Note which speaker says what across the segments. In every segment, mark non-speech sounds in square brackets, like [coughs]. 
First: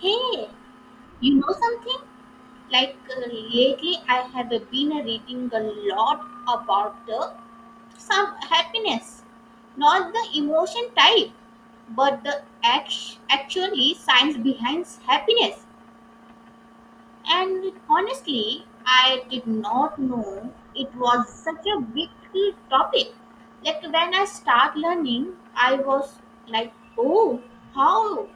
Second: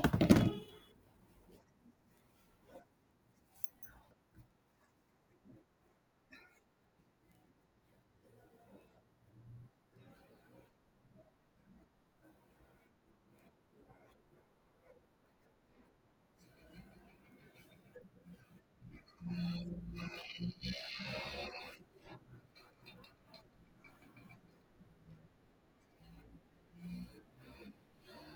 Speaker 1: Hey, you know something? Lately, I have been reading a lot about the some happiness, not the emotion type, but the actually science behind happiness. And honestly, I did not know it was such a big topic. Like when I start learning, I was like, oh, how?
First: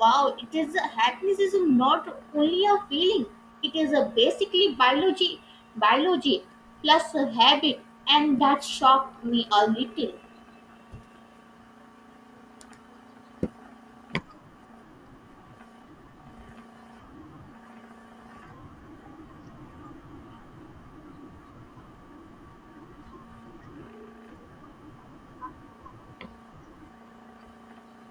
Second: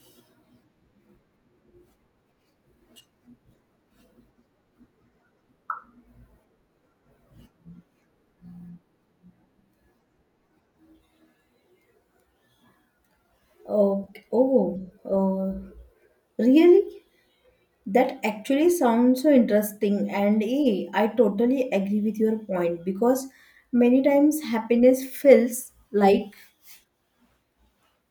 Speaker 1: Wow, it is happiness is not only a feeling. It is a basically biology, biology plus a habit, and that shocked me a little.
Speaker 2: Oh, oh, uh, really? That actually sounds so interesting. And I totally agree with your point because many times happiness feels like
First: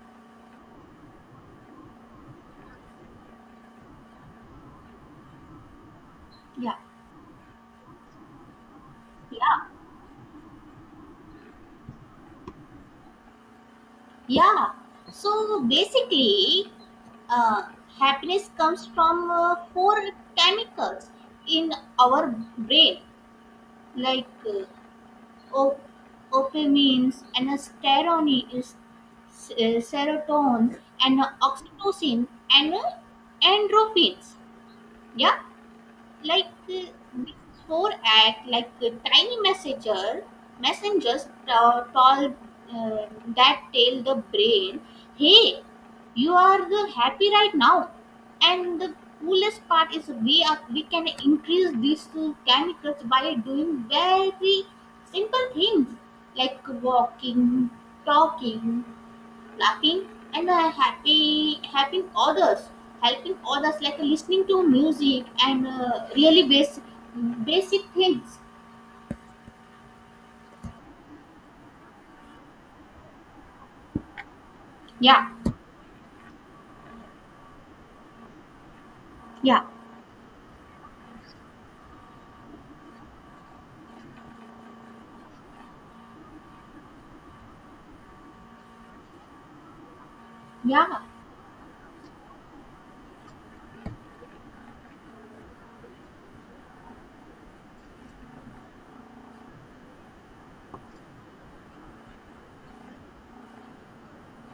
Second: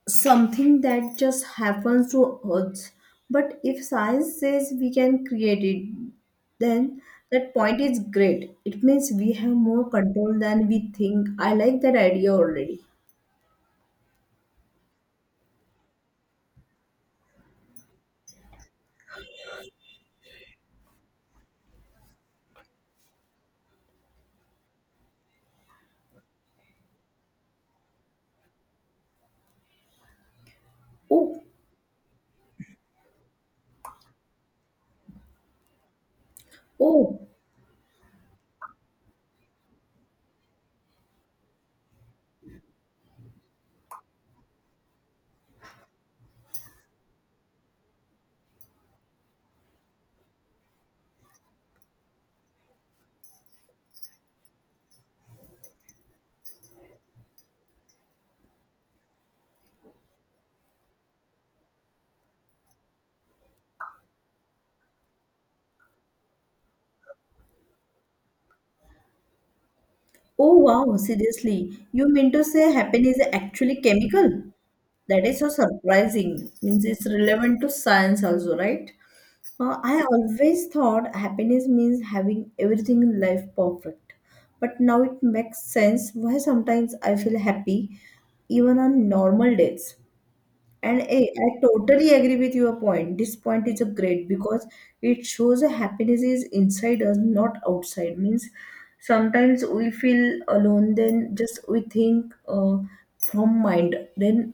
Speaker 2: something that just happens to us. But if science says we can create it,
Speaker 1: Yeah,
Speaker 2: then that point is great. It means we have
Speaker 1: yeah.
Speaker 2: more control than we think. I like that idea already.
Speaker 1: Yeah. So basically, uh, happiness comes from four chemicals in our brain, like op- dopamine and serotonin, serotonin and
Speaker 2: Oh,
Speaker 1: oxytocin and endorphins. Yeah like uh,
Speaker 2: oh,
Speaker 1: before act like a tiny messengers told uh, that tell the brain, hey, you are the happy right now. And the coolest part is we can increase these two chemicals by doing very simple things, like walking, talking, laughing, and happy helping others, like listening to music and really basic things.
Speaker 2: oh wow, seriously. You mean to say happen is actually chemical? That
Speaker 1: Yeah,
Speaker 2: is so surprising. Means it's relevant to science also, right?
Speaker 1: yeah,
Speaker 2: I always thought happiness means having everything in life perfect. But now it makes sense why sometimes I feel happy even on normal days. And
Speaker 1: yeah,
Speaker 2: I totally agree with your point. This point is a great because it shows a happiness is inside us, not outside. Means sometimes we feel alone, then just we think from mind, then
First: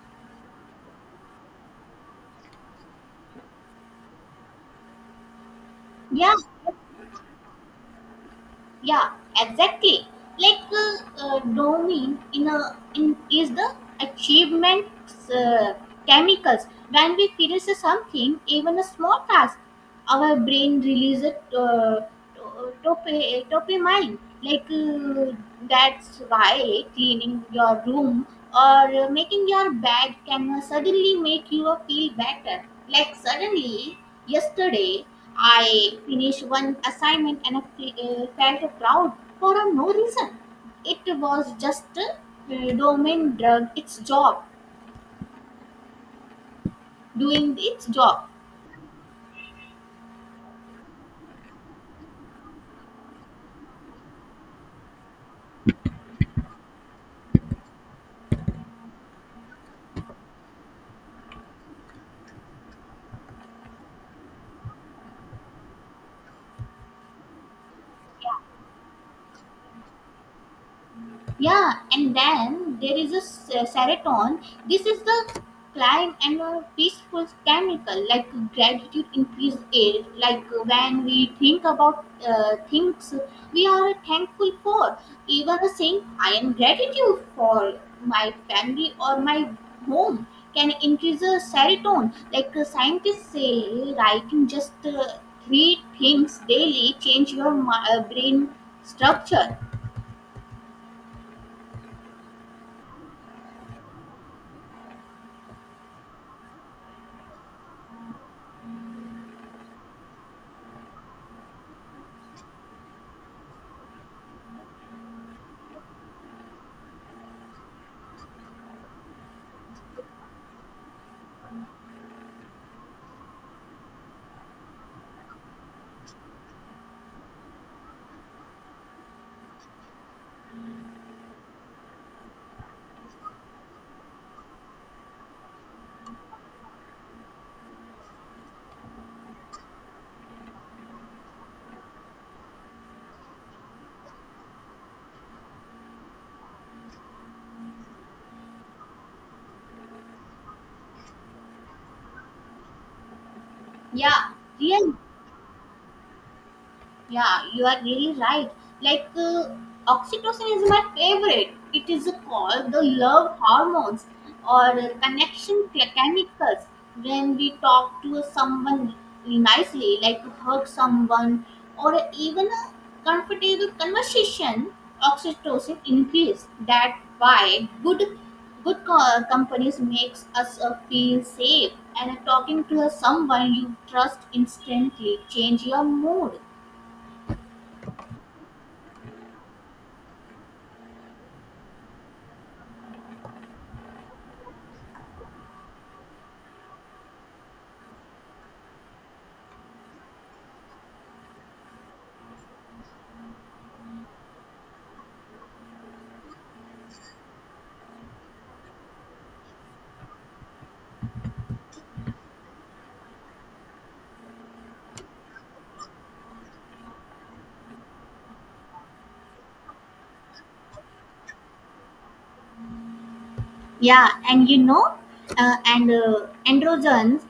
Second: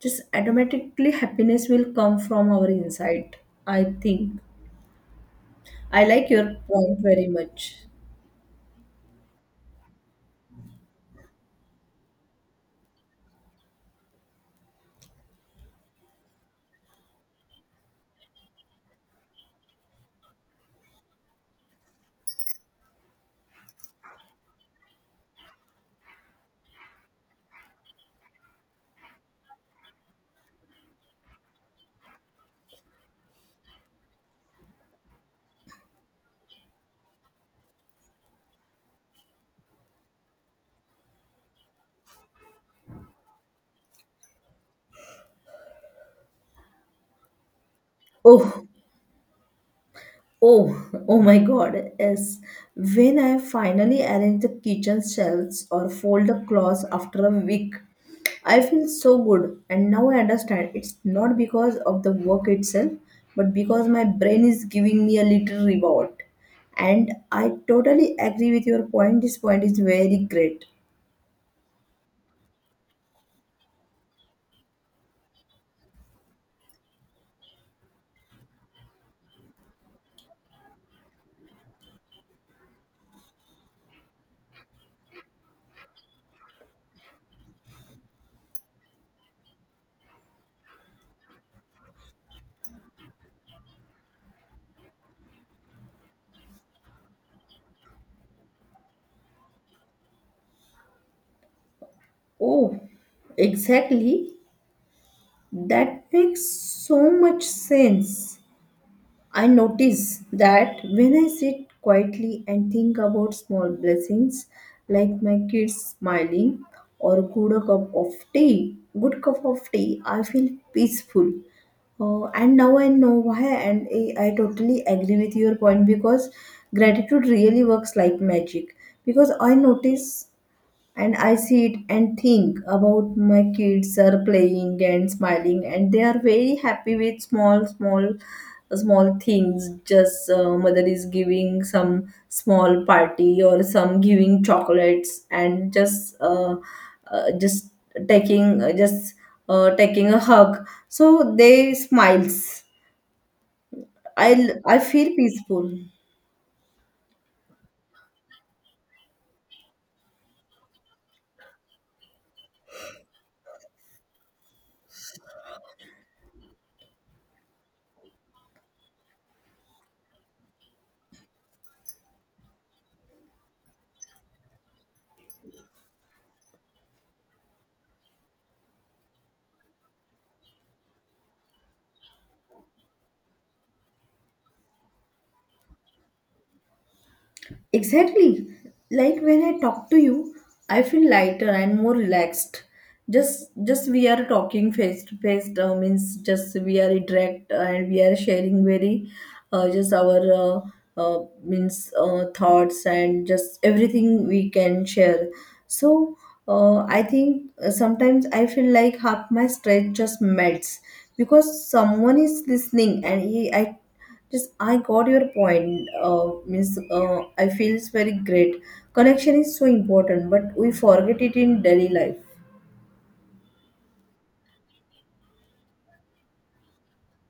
Speaker 2: just automatically happiness will come from our inside. I think I like
Speaker 1: yeah,
Speaker 2: your point very much.
Speaker 1: yeah, exactly. like uh, dopamine in a in is the achievement uh, chemicals. When we finish something, even a small task, our brain releases uh, dopamine. That's why cleaning your room or making your bed can suddenly make you feel better. Like suddenly, yesterday I finished one assignment and I felt proud for no reason. It was just a domain drug its job, doing its job.
Speaker 2: Oh, oh, [laughs] oh my God, yes. When I finally arrange the kitchen shelves or fold the clothes after a week, I feel so good. And now I understand it's not because of the work itself, but because my brain is giving me a little reward. And I totally agree with your point. This point is very great.
Speaker 1: Yeah, and then there is a serotonin. This is the climb and a peaceful chemical, like gratitude increase it. Like when we think about things we are thankful for, even saying I am gratitude for my family or my home can increase the serotonin. Scientists say, writing just three things daily change your brain structure.
Speaker 2: Oh, exactly. That makes so much sense. I notice that when I sit quietly and think about small blessings like my kids smiling or good cup of tea, good cup of tea, I feel peaceful. And now I know why, and I totally agree with your point because gratitude really works like magic. Because I notice and I sit and think about my kids are playing and smiling, and they are very happy with small, small, small things. Just mother is giving some small party or some giving chocolates, and uh, just just taking a hug. So they smiles. I
Speaker 1: Yeah,
Speaker 2: I
Speaker 1: real.
Speaker 2: feel peaceful.
Speaker 1: Yeah, you are really right. Like, uh, oxytocin is my favorite. It is called the love hormones or connection chemicals. When we talk to someone nicely, like hug someone, or even a comfortable conversation, oxytocin increase. That's why good companies makes us feel safe. And talking to someone you trust instantly change your mood.
Speaker 2: Exactly. Like when I talk to you, I feel lighter and more relaxed. Just we are talking face to face means just we are interact and we are sharing very just our means thoughts and just everything we can share. So I think sometimes I feel like half my stress just melts because someone is listening and I just I got your point. Means I feels very great. Connection is so important, but we forget it in daily life.
Speaker 1: Yeah, and you know, androgens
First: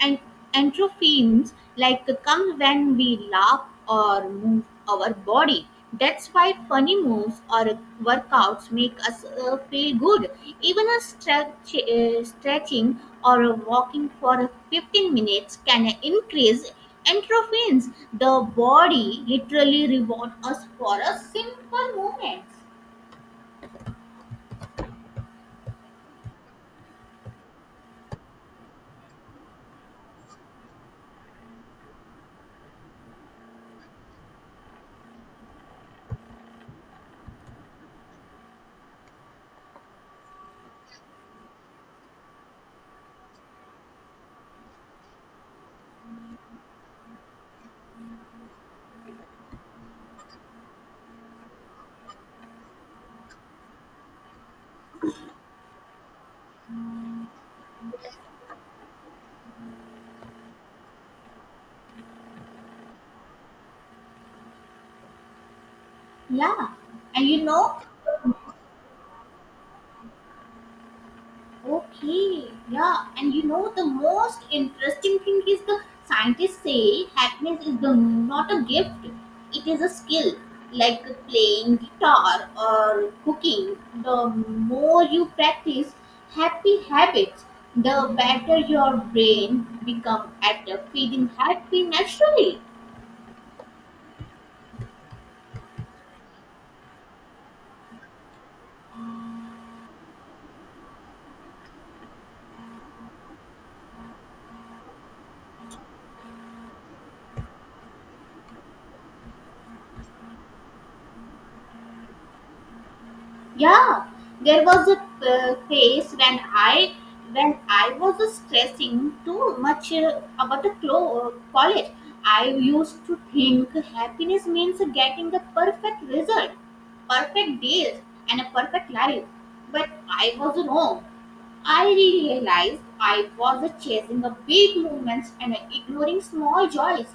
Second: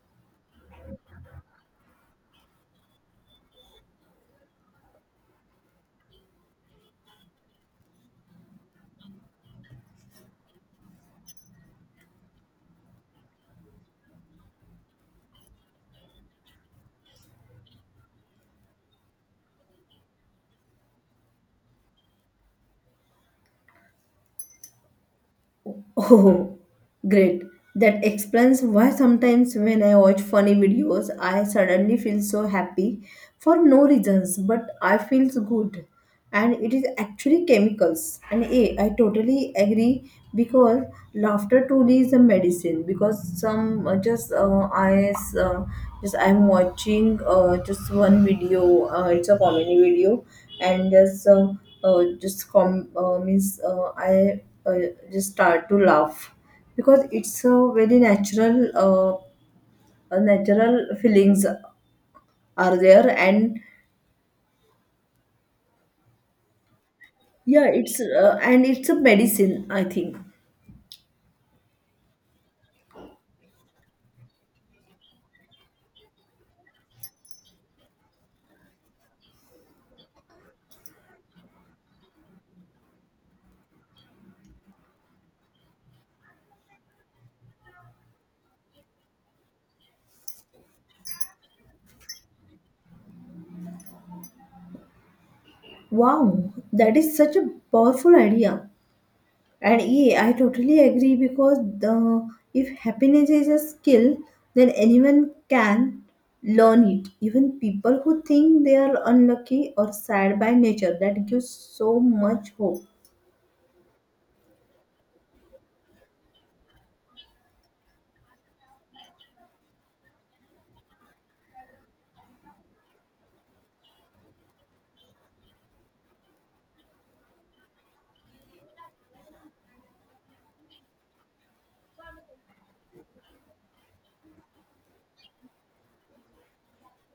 Speaker 1: and endorphins like come when we laugh or move our body. That's why funny moves or workouts make us feel good. Even a stretching or a walking for 15 minutes can increase endorphins. The body literally reward us for a simple moment.
Speaker 2: Oh, great. That explains why sometimes when I watch funny videos, I suddenly feel so happy for no reasons, but I feel good. And it is actually chemicals. And yeah, I totally agree because laughter truly is a medicine. Because some just just I'm watching just one video. It's a comedy video, and just com means I just start to laugh because it's a very natural uh, natural feelings are there and
Speaker 1: Yeah, and you
Speaker 2: yeah
Speaker 1: know,
Speaker 2: it's and it's a medicine, I think.
Speaker 1: okay, yeah, and you know the most interesting thing is the scientists say happiness is the not a gift, it is a skill, like playing guitar or cooking. The more you practice happy habits, the better your brain become at feeling happy naturally.
Speaker 2: Wow, that is such a powerful idea, and yeah, I totally agree because the, if happiness is a skill, then anyone can learn it, even people who think they are unlucky or sad by nature. That gives so much hope.
Speaker 1: Yeah, there was a phase when I was stressing too much about the college. I used to think happiness means getting the perfect result, perfect deals, and a perfect life. But I was wrong. I realized I was chasing the big movements and ignoring small joys.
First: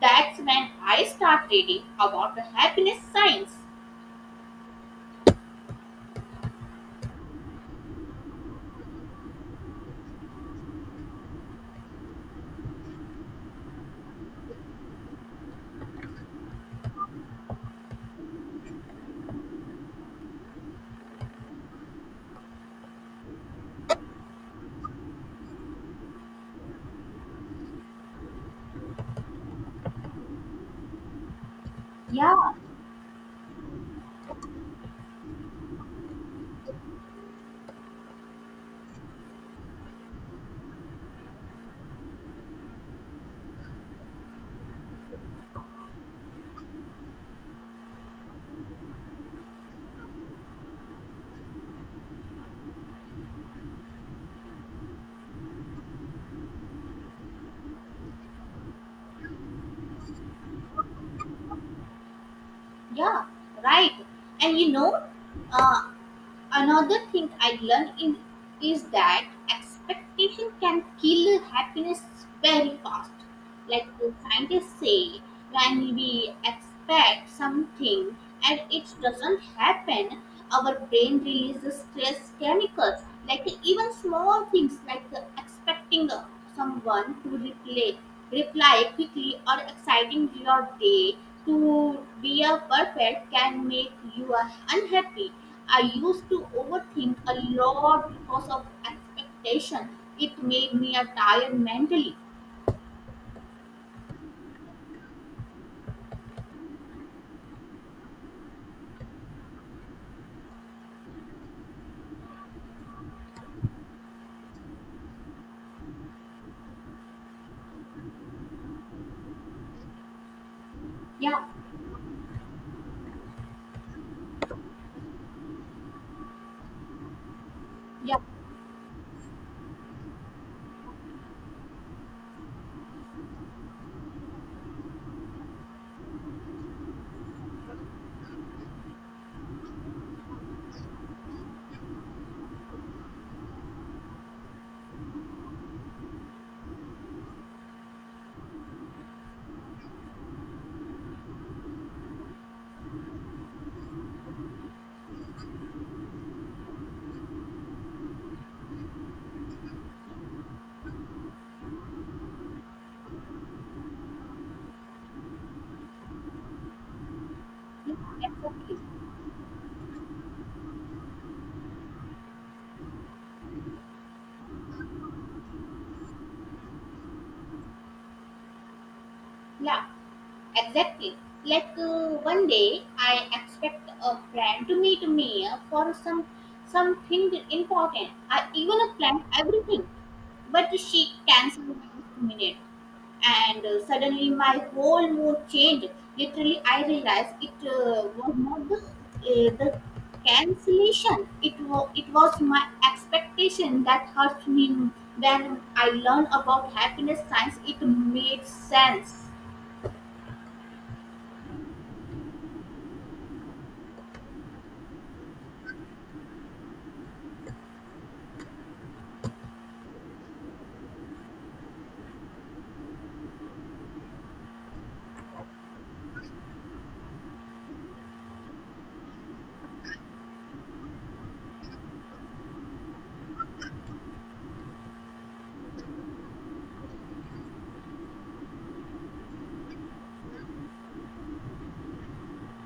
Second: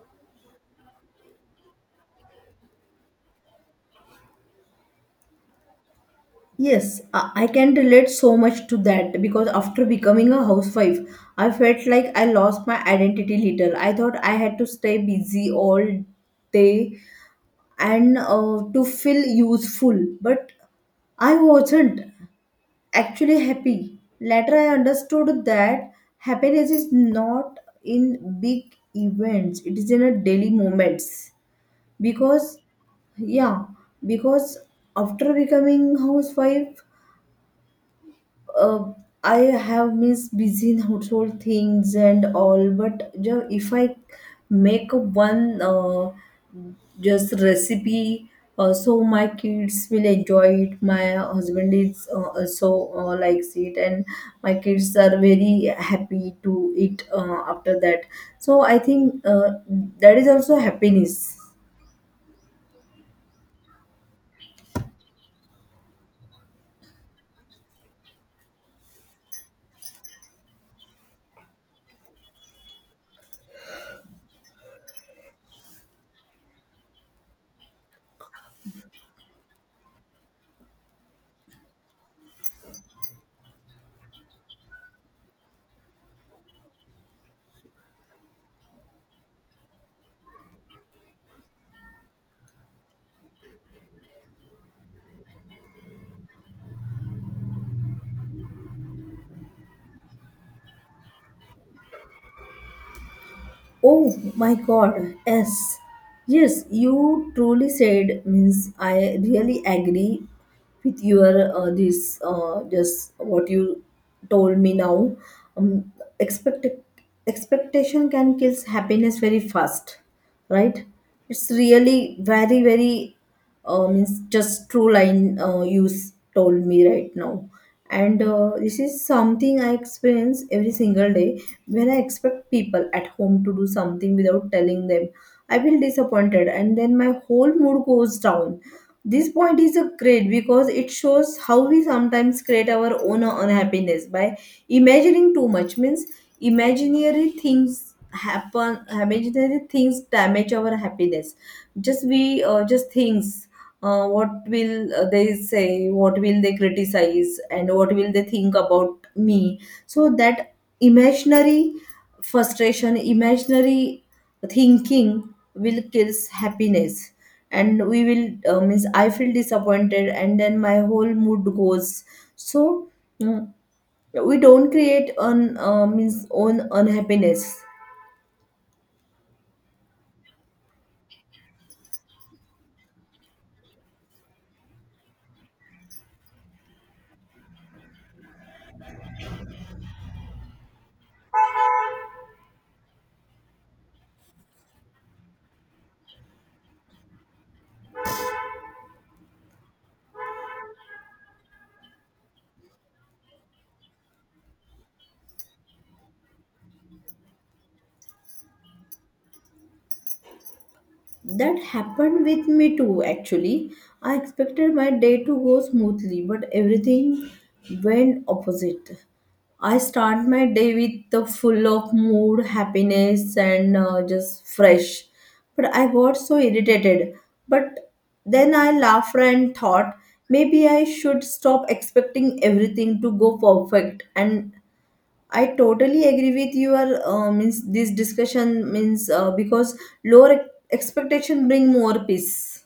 Speaker 1: That's when I started reading about the happiness science.
Speaker 2: Yes, I can relate so much to that because after becoming a housewife, I felt like I lost my identity little. I thought I had to stay busy all day and to feel useful, but I wasn't actually happy. Later, I understood that happiness is not in big events, it is in a daily moments
Speaker 1: Yeah.
Speaker 2: because yeah, because after becoming housewife, uh, I have missed busy in household things and all, but if I make one just recipe, so my kids will enjoy it. My husband is also likes it, and my kids are very happy to eat after that. So I think that is also happiness.
Speaker 1: Yeah, right. And you know, uh, another thing is that expectation can kill happiness very fast. Like the scientists say, when we expect something and it doesn't happen, our brain releases stress chemicals. Like even small things, like expecting someone to reply quickly, or exciting your day to be a perfect can make you unhappy. I used to overthink a lot because of expectation. It made me a tired mentally.
Speaker 2: Oh my god, yes. Yes, you truly said means I really agree with your this just what you told me now. Um, expect expectation can kill happiness very fast, right?
Speaker 1: Yeah,
Speaker 2: It's really very very, means just true line you told me right now,
Speaker 1: yeah.
Speaker 2: and this is something I experience every single day. When I expect people at home to do something without telling them, I feel disappointed and then my whole mood goes down. This point is a great because it shows how we sometimes create our own unhappiness by imagining too much. Means imaginary things happen. Imaginary things damage our happiness. Just we just things. What will they say? What will they criticize? And what will they think about me? So that imaginary frustration, imaginary thinking will kills happiness and we will
Speaker 1: It's okay.
Speaker 2: means I feel disappointed and then my whole mood goes. So mm, we don't create on means own unhappiness.
Speaker 1: Yeah. Exactly. Like one day, I expect a friend to meet me for something important. I even planned everything, but she canceled last minute, and suddenly my whole mood changed. Literally, I realized it was not the cancellation. It was my expectation that hurt me. When I learned about happiness science, it made sense.
Speaker 2: That happened with me too, actually. I expected my day to go smoothly, but everything went opposite. I start my day with the full of mood, happiness, and just fresh. But I got so irritated. But then I laughed and thought maybe I should stop expecting everything to go perfect, and I totally agree with your means this discussion means because lower expectation bring more peace.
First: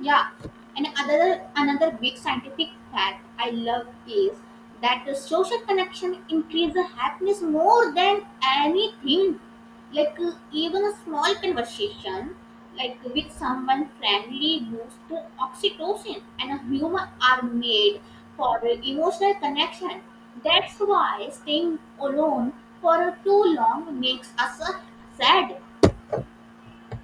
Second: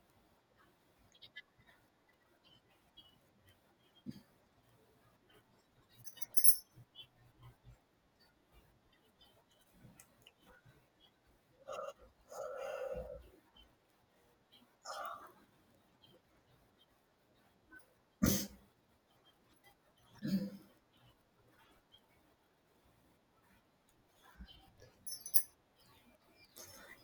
Speaker 1: Yeah, and another big scientific fact I love is that the social connection increases happiness more than anything. Even a small conversation, like with someone friendly, boosts the oxytocin and humor are made for emotional connection. That's why staying alone for too long makes us sad.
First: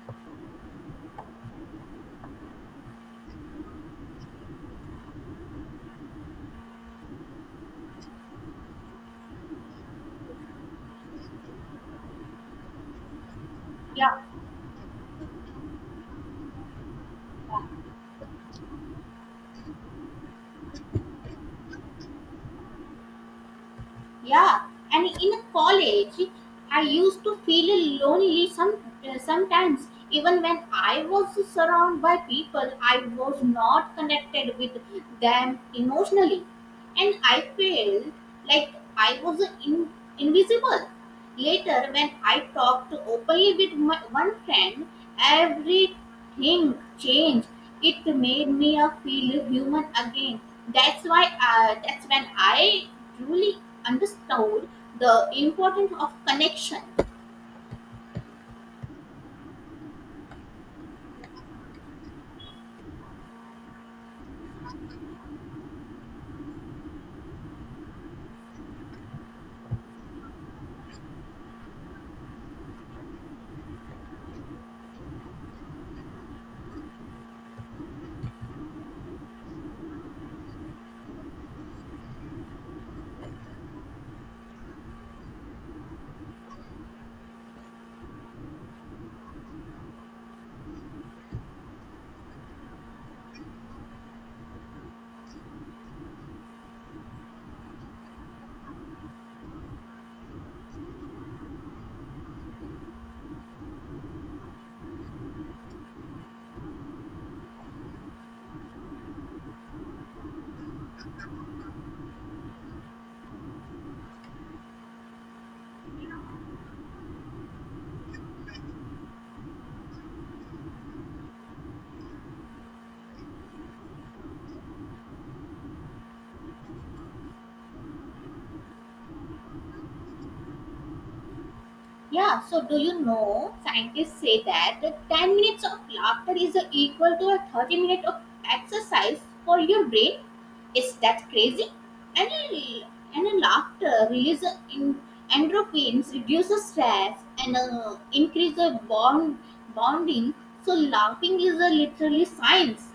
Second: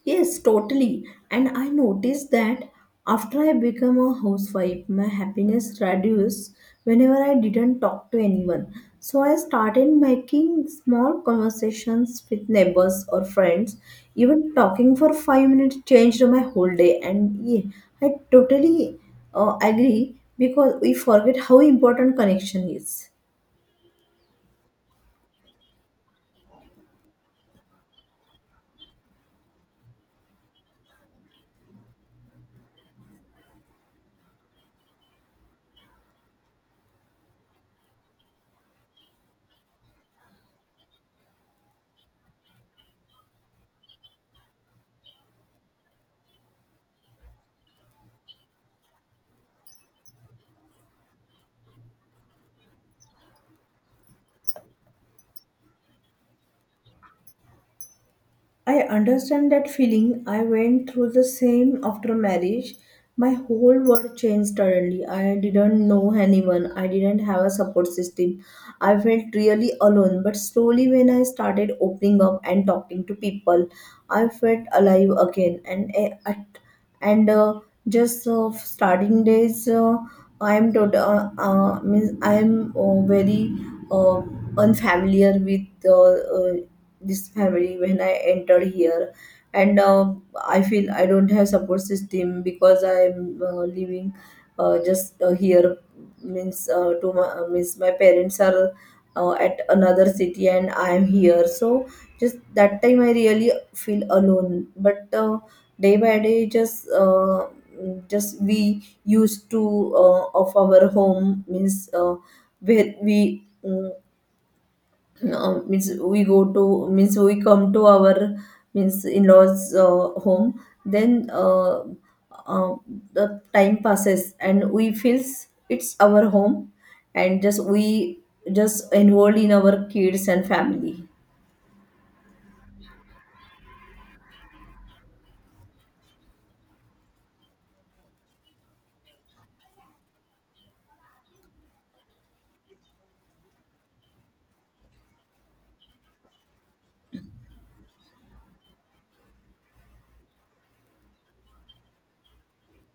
Speaker 2: Yes, totally. And I noticed that after I became a housewife, my happiness reduced whenever I didn't talk to anyone. So I started making small conversations with neighbors or friends.
Speaker 1: Yeah.
Speaker 2: Even talking for 5 minutes changed my whole day. And yeah, I totally agree because we forget how important connection is.
Speaker 1: Yeah, and in college, I used to feel lonely sometimes. Even when I was surrounded by people, I was not connected with them emotionally, and I felt like I was in, invisible. Later, when I talked openly with my one friend, everything changed. It made me feel human again. That's when I truly understood the importance of connection.
Speaker 2: I understand that feeling. I went through the same after marriage. My whole world changed suddenly. I didn't know anyone. I didn't have a support system. I felt really alone. But slowly, when I started opening up and talking to people, I felt alive again. And eh, at and just starting days, means I am very uh, unfamiliar with this family when I entered here, and I feel I don't have support system because I'm living just here means to my means my parents are at another city and I'm here. So just that time I really feel alone. But day by day, just we used to of our home means where we. Means we go to means we come to our means in-laws home, then uh, the time passes and we feels it's our home, and just we just involved in our kids and family.
Speaker 1: Yeah, so do you know scientists say that the 10 minutes of laughter is equal to a 30 minute of exercise for your brain? Is that crazy? And a, and a laughter releases in endorphins, reduces stress, and increases bonding. So laughing is a literally science.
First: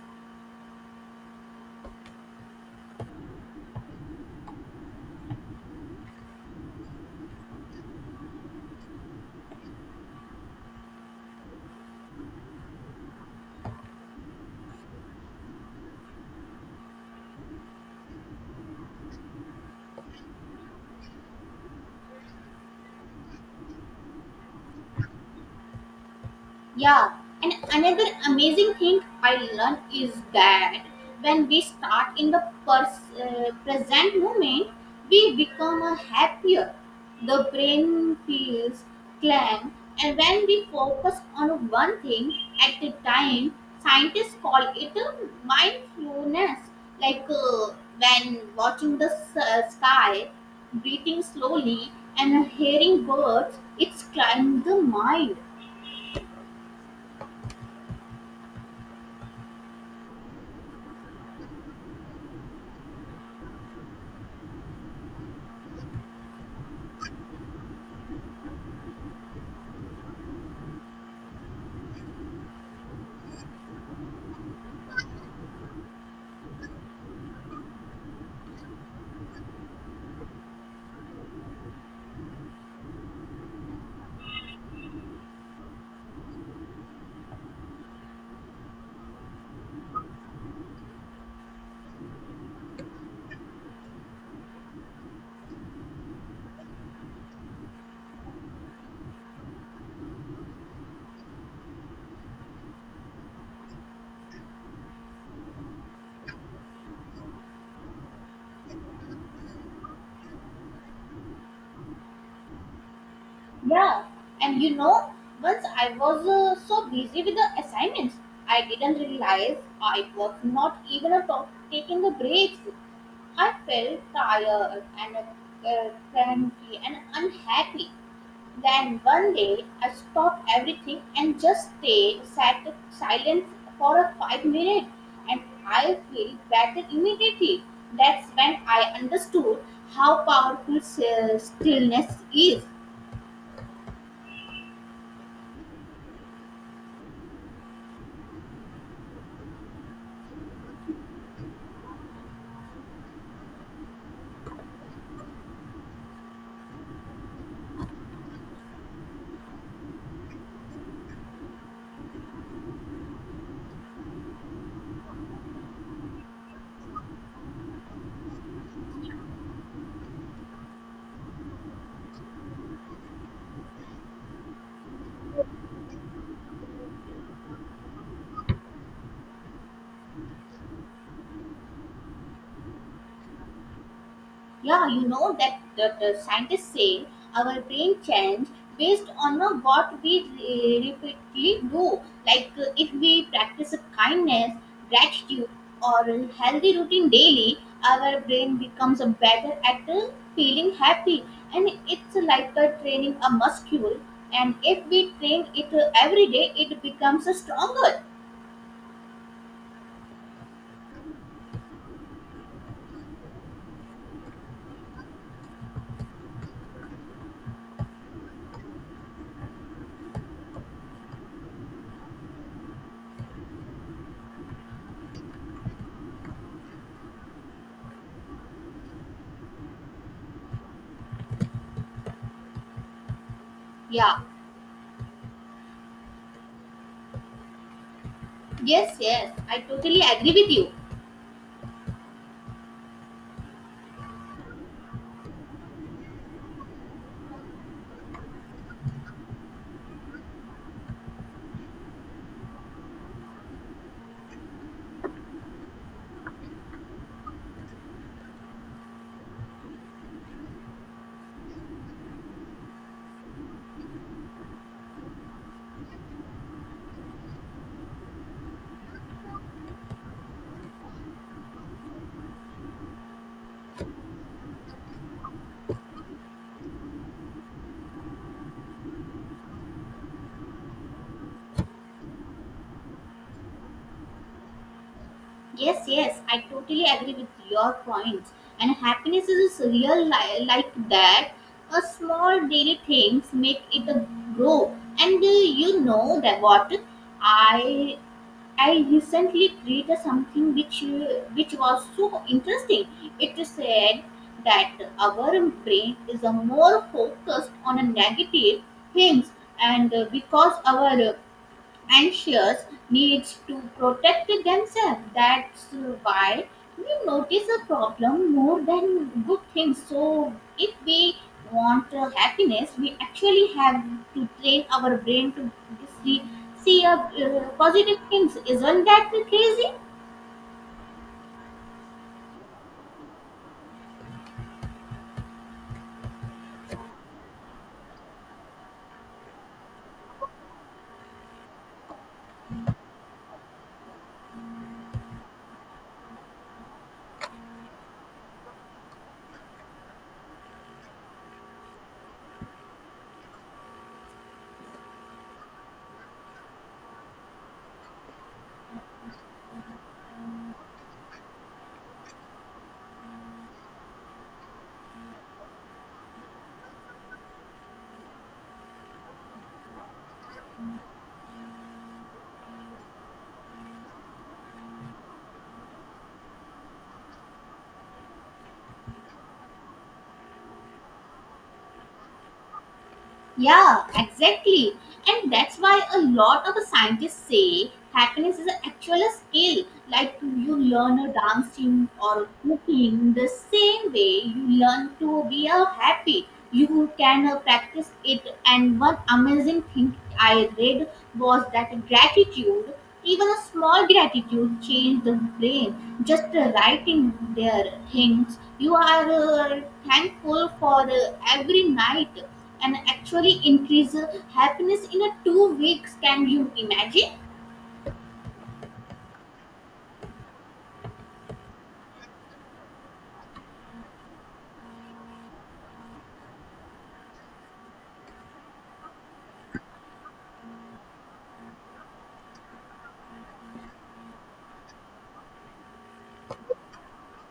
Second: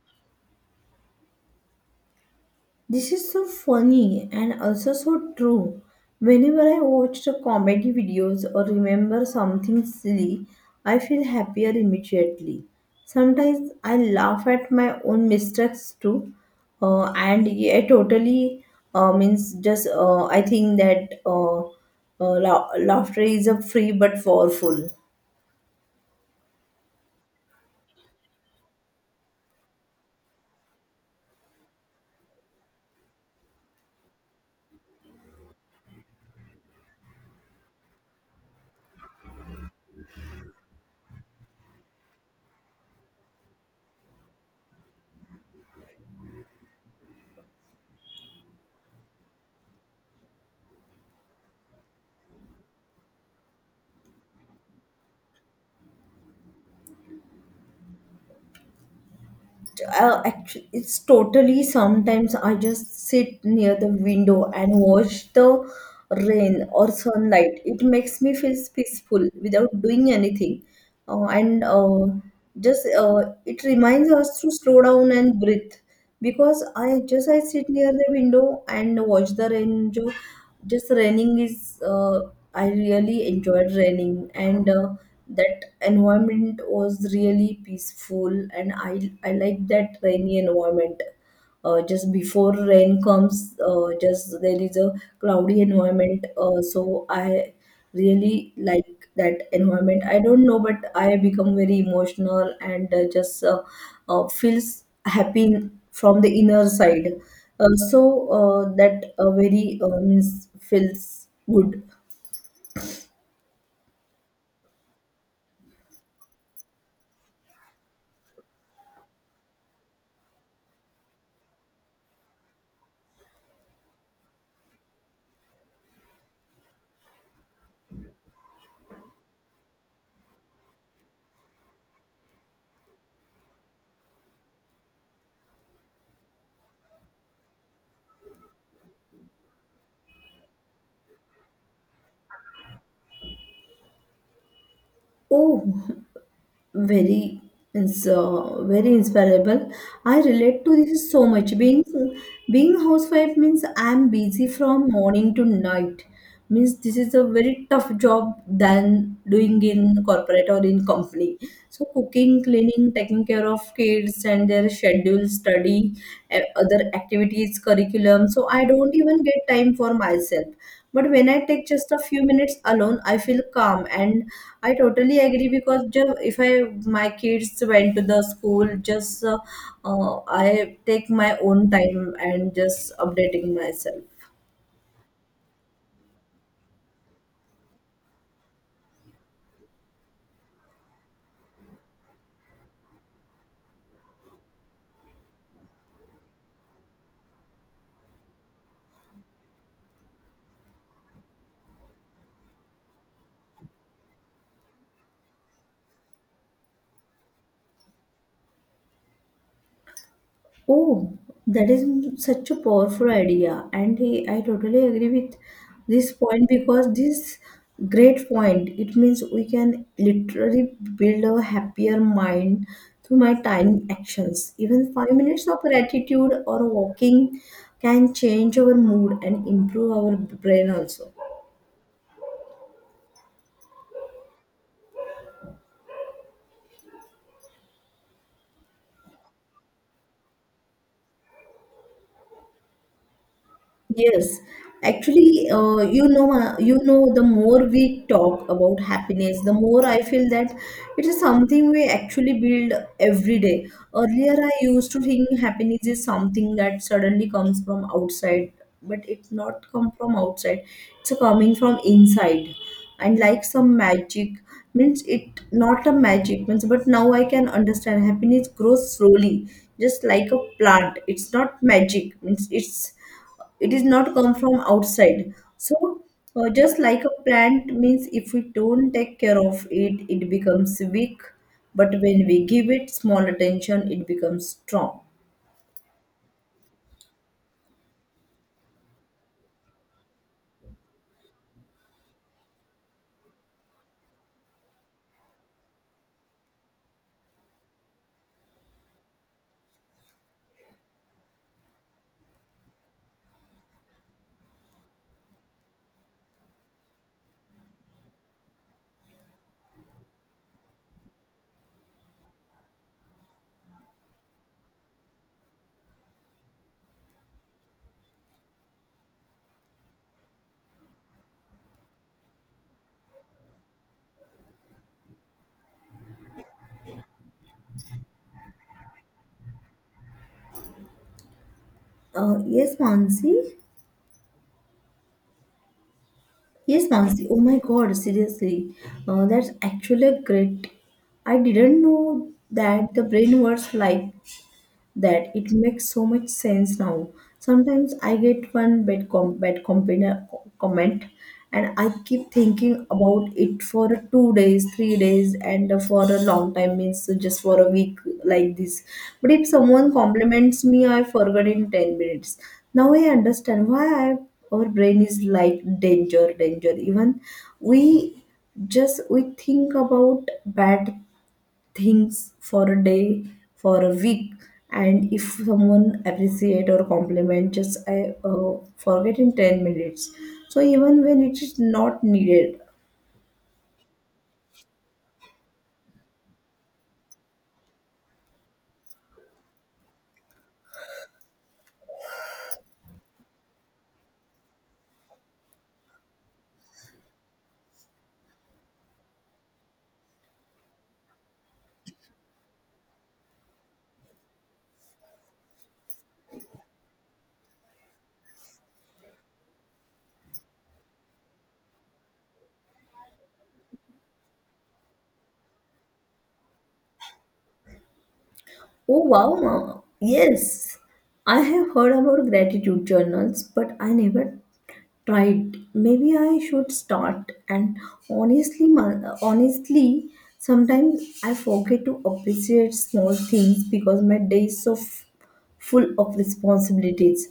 Speaker 2: This is so funny and also so true. Whenever I watch the comedy videos or remember something silly, I feel happier immediately. Sometimes I laugh at my own mistakes too, and I totally means just I think that laughter is a free but powerful.
Speaker 1: Yeah, and another amazing thing I learned is that when we start in the present moment, we become a happier. The brain feels calm, and when we focus on one thing at a time, scientists call it a mindfulness. Like when watching the sky, breathing slowly, and hearing birds, it's calming the mind.
Speaker 2: Actually, it's totally sometimes I just sit near the window and watch the rain or sunlight. It makes me feel peaceful without doing anything. And just it reminds us to slow down and breathe because I just I sit near the window and watch the rain. Jo, just raining is I really enjoyed raining, and that environment was really peaceful, and I like that rainy environment. Just before rain comes, just there is a cloudy environment. So I really like that environment. I don't know, but I become very emotional and just. Feels happy from the inner side. So that very means feels good.
Speaker 1: Yeah, and you know, once I was so busy with the assignments, I didn't realize I was not even a top taking the breaks. I felt tired and cranky and unhappy. Then one day, I stopped everything and just stayed sat silent for a 5 minutes, and I feel better immediately. That's when I understood how powerful stillness is.
Speaker 2: Oh, very very inspirable. I relate to this so much. Being housewife means I'm busy from morning to night. Means this is a very tough job than doing in corporate or in company. So cooking, cleaning, taking care of kids and their schedule study, other activities curriculum, so I don't even get time for myself. But when I take just a few minutes alone, I feel calm, and I totally agree because if I my kids went to the school, just I take my own time and just updating myself.
Speaker 1: Yeah, you know that the scientists say our brain change based on what we repeatedly do. Like if we practice kindness, gratitude, or a healthy routine daily, our brain becomes better at feeling happy, and it's like training a muscle. And if we train it every day, it becomes stronger.
Speaker 2: Oh, that is such a powerful idea, and I totally agree with this point because this great point it means we can literally build a happier mind through my tiny actions. Even 5 minutes of gratitude or walking can change our mood and improve our brain also.
Speaker 1: Yeah. Yes. Yes. I totally agree with you.
Speaker 2: Yes, actually, you know, the more we talk about happiness, the more I feel that it is something we actually build every day. Earlier, I used to think happiness is something that suddenly comes from outside, but it's not come from outside. It's coming from inside, and like some magic means it not a magic means. But now I can understand happiness grows slowly, just like a plant. It's not magic means it is not come from outside. So just like a plant means if we don't take care of it it becomes weak, but when we give it small attention it becomes strong.
Speaker 1: Yes, yes, I totally agree with your points. And happiness is real like that. A small daily things make it a grow. And you know that what I I recently created something which was so interesting. It said that our brain is a more focused on a negative things, and because our anxious needs to protect themselves. That's why we notice a problem more than good things. So, if we want happiness, we actually have to train our brain to see, see a, positive things. Isn't that crazy?
Speaker 2: Yes Mansi, yes Mansi, oh my god, seriously, that's actually great. I didn't know that the brain works like that. It makes so much sense now. Sometimes I get one bad comment and I keep thinking about it for 2 days, 3 days, and for a long time, means just for a week like this. But if someone compliments me, I forget in 10 minutes. Now I understand why our brain is like danger, danger. Even we just we think about bad things for a day, for a week, and if someone appreciate or compliment, just I forget in 10 minutes. So even when it is not needed,
Speaker 1: Yeah, exactly. And that's why a lot of scientists say happiness is actually a skill. Like you learn a dancing or cooking the same way you learn to be a happy. You can practice it. And one amazing thing I read was that gratitude, even a small gratitude, change the brain. Just writing their things, you are thankful for every night and actually increase happiness in a 2 weeks. Can you imagine?
Speaker 2: oh wow, mama, yes, I have heard about gratitude journals, but I never tried. Maybe I should start. And honestly, sometimes I forget to appreciate small things because my day is so full of responsibilities.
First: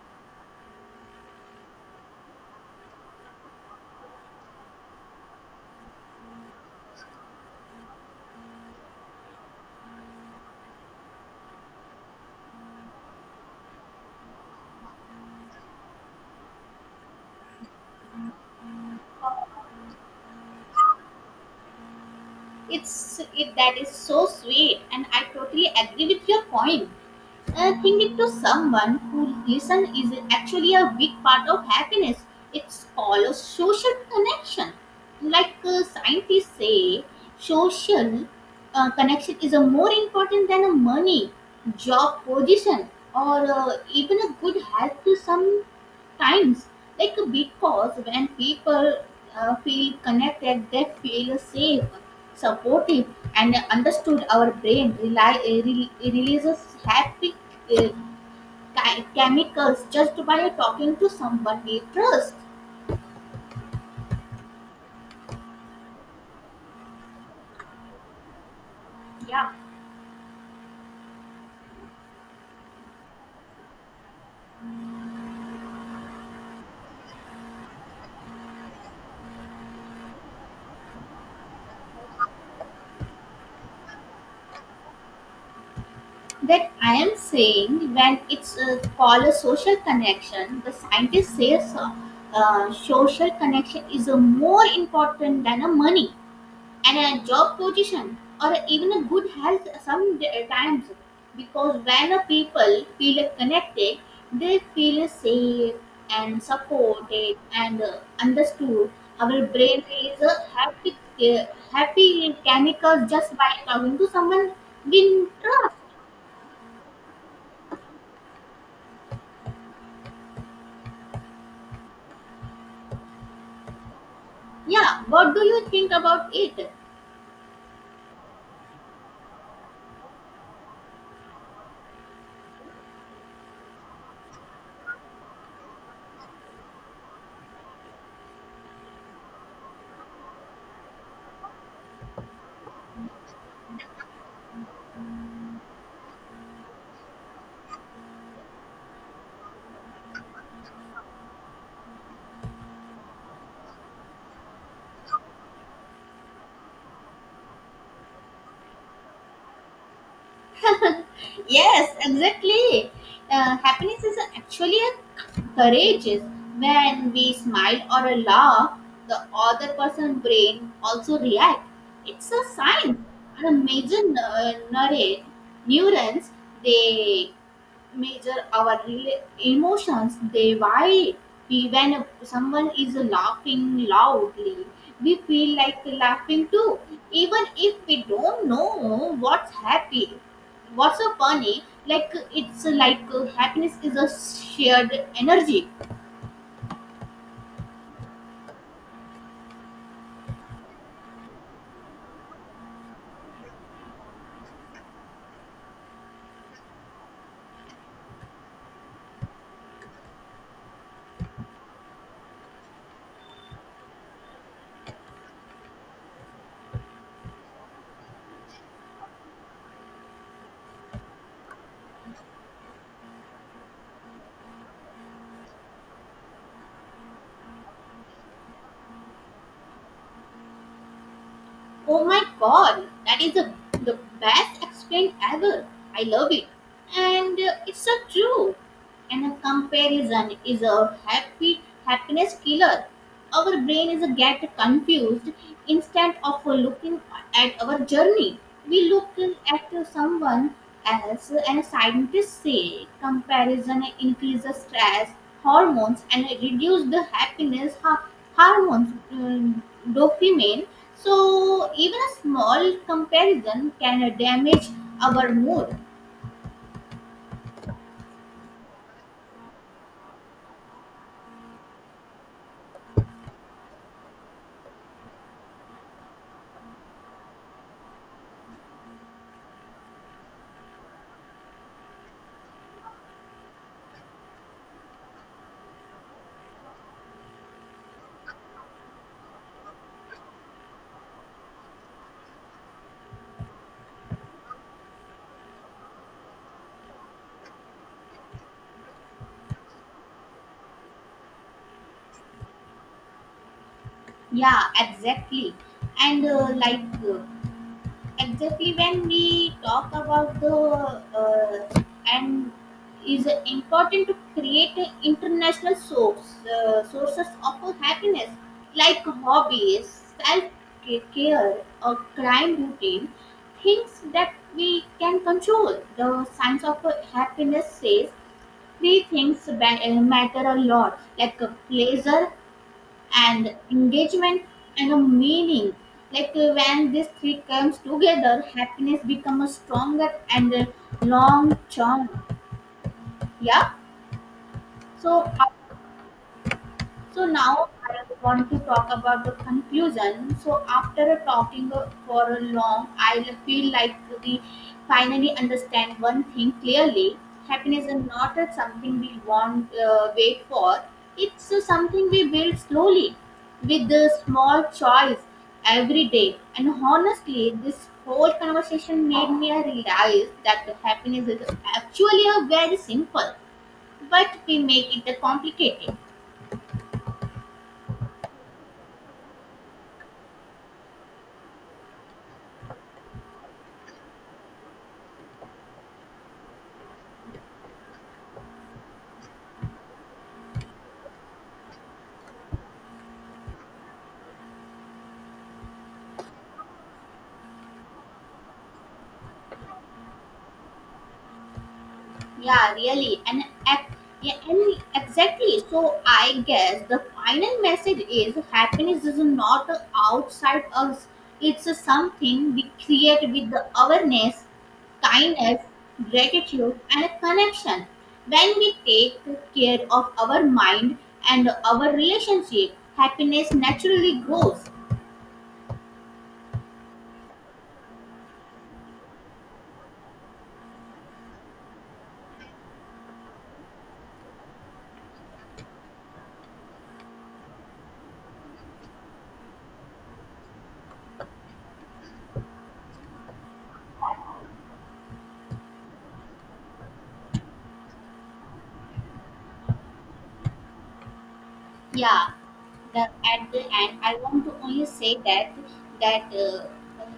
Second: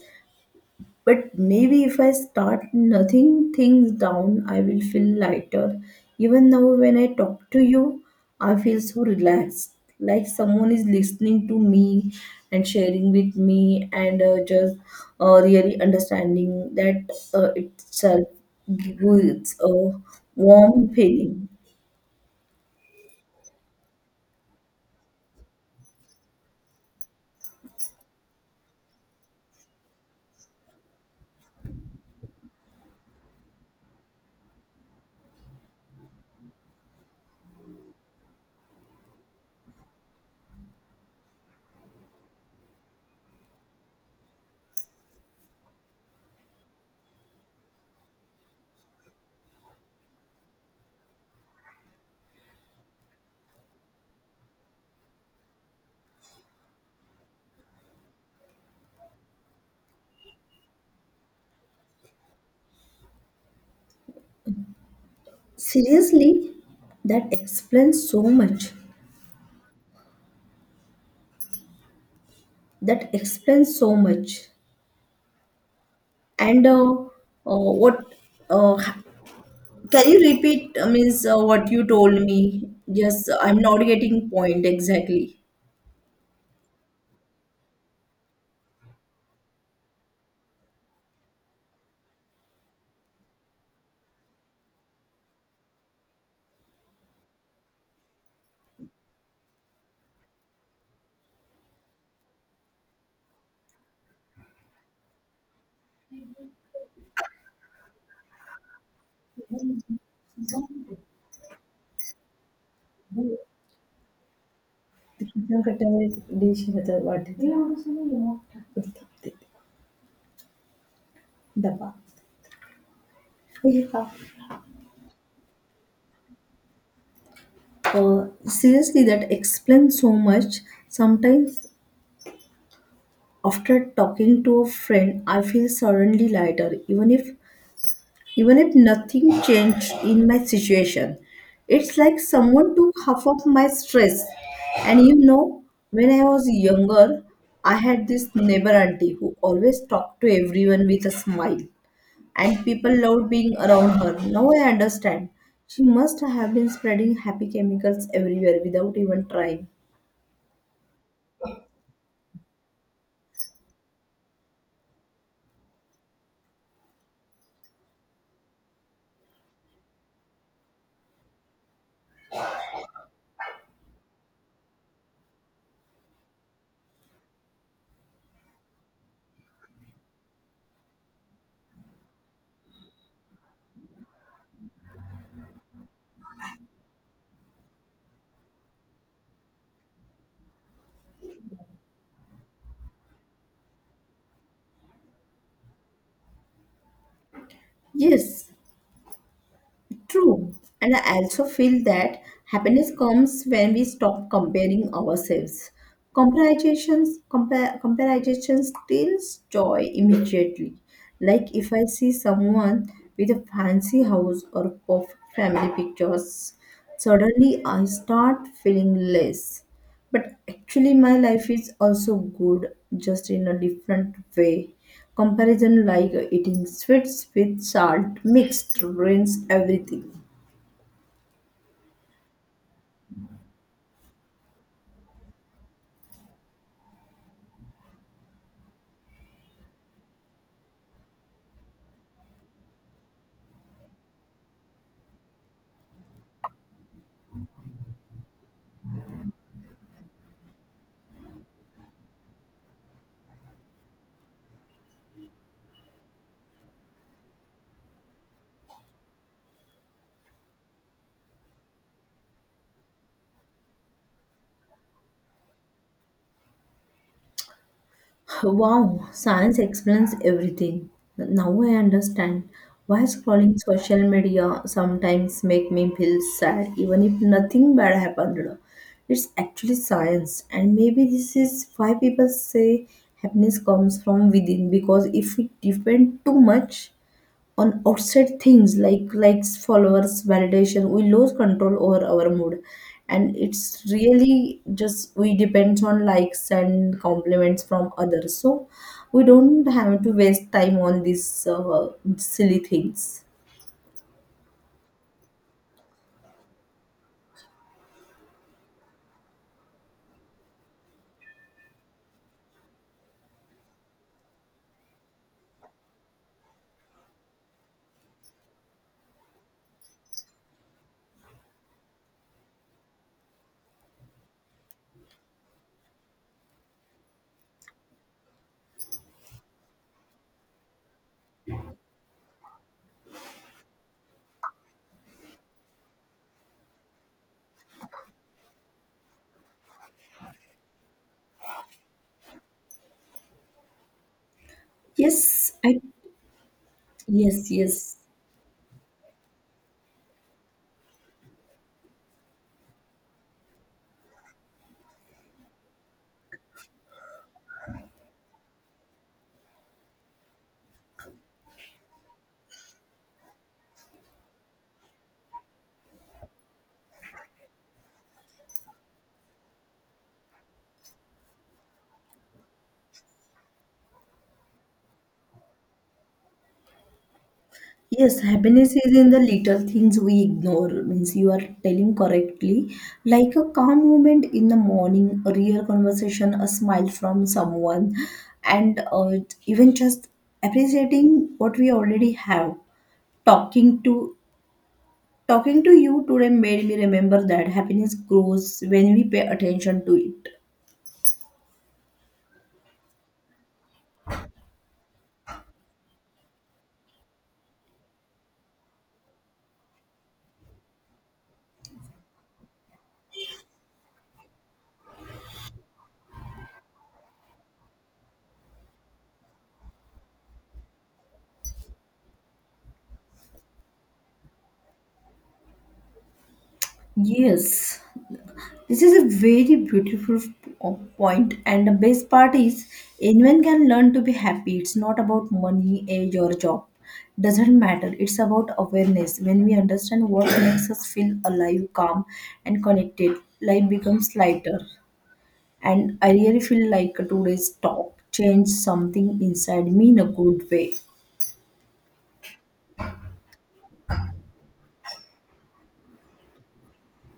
Speaker 2: But maybe if I start nothing things down, I will feel lighter. Even now, when I talk to you, I feel so relaxed. Like someone is listening to me and sharing with me, and just really understanding that itself gives a warm feeling.
Speaker 1: That is so sweet, and I totally agree with your point. Think it to someone who listen is actually a big part of happiness. It's all a social connection. Like scientists say, social connection is a more important than a money, job position, or even a good health to some times like because when people feel connected, they feel safe, supportive, and understood. Our brain releases happy uh, chemicals just by talking to someone we trust.
Speaker 2: Seriously, that explains so much.
Speaker 1: Yeah,
Speaker 2: That explains so much. And what uh, can you repeat, means what you told me? Yes, I'm not getting point exactly.
Speaker 1: that I am saying when it's called a social connection, the scientist says social connection is more important than a money and a job position, or even a good health sometimes, because when a people feel connected, they feel safe and supported and understood. Our brain is a happy uh, chemical just by talking to someone we
Speaker 2: The kitchen
Speaker 1: trust.
Speaker 2: कट्टे में dish रहता है वाटे थे बताते थे डब्बा, yeah.
Speaker 1: Yeah, what do you think about it?
Speaker 2: Seriously, that explains so much. Sometimes, after talking to a friend, I feel suddenly lighter, even if nothing changed in my situation, it's like someone took half of my stress. And you know, when I was younger, I had this neighbor auntie who always talked to everyone with a smile, and people loved being around her. Now I understand. She must have been spreading happy chemicals everywhere without even trying.
Speaker 1: Yes, exactly. Happiness is actually a courageous. When we smile or laugh, the other person's brain also react. It's a sign. And a major neurons, they measure our emotions. They why we, when someone is laughing loudly, we feel like laughing too, even if we don't know what's so funny. Like it's like happiness is a shared energy.
Speaker 2: Yes, true. And I also feel that happiness comes when we stop comparing ourselves. Comparison steals joy immediately. Like if I see someone with a fancy house or perfect family pictures, suddenly I start feeling less. But actually, my life is also good, just in a different way. Comparison like eating sweets with salt mixed ruins everything.
Speaker 1: Oh my god, that is the best explained ever. I love it. And it's so true. And a comparison is a happy happiness killer. Our brain is a get confused. Instead of looking at our journey, we look at someone else, and scientists say comparison increases stress hormones and reduce the happiness hormones, dopamine. So even a small comparison can damage our mood.
Speaker 2: Wow, science explains everything. Now I understand why scrolling social media sometimes make me feel sad even if nothing bad happened. It's actually science, and maybe this is why people say happiness comes from within, because if we depend too much on outside things like likes, followers, validation, we lose control over our mood. And it's really just we depends on likes and compliments from others, so we don't have to waste time on these silly things.
Speaker 1: Yeah, exactly. And like uh, exactly, when we talk about the and is important to create a international sources of happiness, like hobbies, self care, or crime routine, things that we can control. The science of happiness says three things matter a lot, like a pleasure and engagement and a meaning. Like when these three comes together, happiness becomes stronger and long term. Yeah. So
Speaker 2: Yes, I
Speaker 1: So
Speaker 2: yes,
Speaker 1: now
Speaker 2: yes.
Speaker 1: I want to talk about the conclusion. So after talking for a long, I feel like we finally understand one thing clearly. Happiness is not a something we want wait for. It's something we build slowly with the small choice every day. And honestly, this whole conversation made me realize that the happiness is actually a very simple, but we make it complicated.
Speaker 2: Yes, happiness is in the little things we ignore. Means you are telling correctly, like a calm moment in the morning, a real conversation, a smile from someone, and even just appreciating what we already have. Talking to talking to you today made me remember that happiness grows when we pay attention to it.
Speaker 1: Yeah, really. And exactly. So I guess the final message is happiness is not outside us. It's something we create with the awareness, kindness, gratitude, and a connection. When we take care of our mind and our relationship, happiness naturally grows.
Speaker 2: Yes. This is a very point, and the best part is anyone can learn to be happy. It's not about money, age, or job. Doesn't matter. It's about awareness. When we understand what [coughs] makes us feel alive, calm, and connected, life becomes lighter. And I really feel like today's talk changed something inside me in a good way.
Speaker 1: Yeah, the, at the end I want to only say that that uh,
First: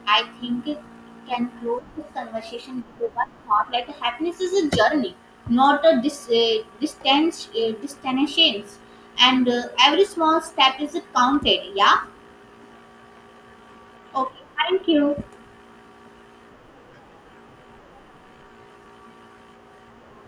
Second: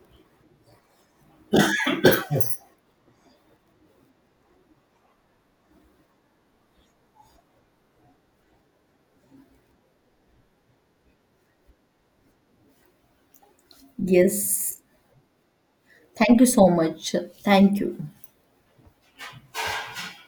Speaker 1: I think it can close this conversation with one thought, like happiness is a journey, not a dis, distance destinations, and every small step is counted. Yeah, okay,
Speaker 2: Yes.
Speaker 1: thank you.
Speaker 2: Thank you so much. Thank you.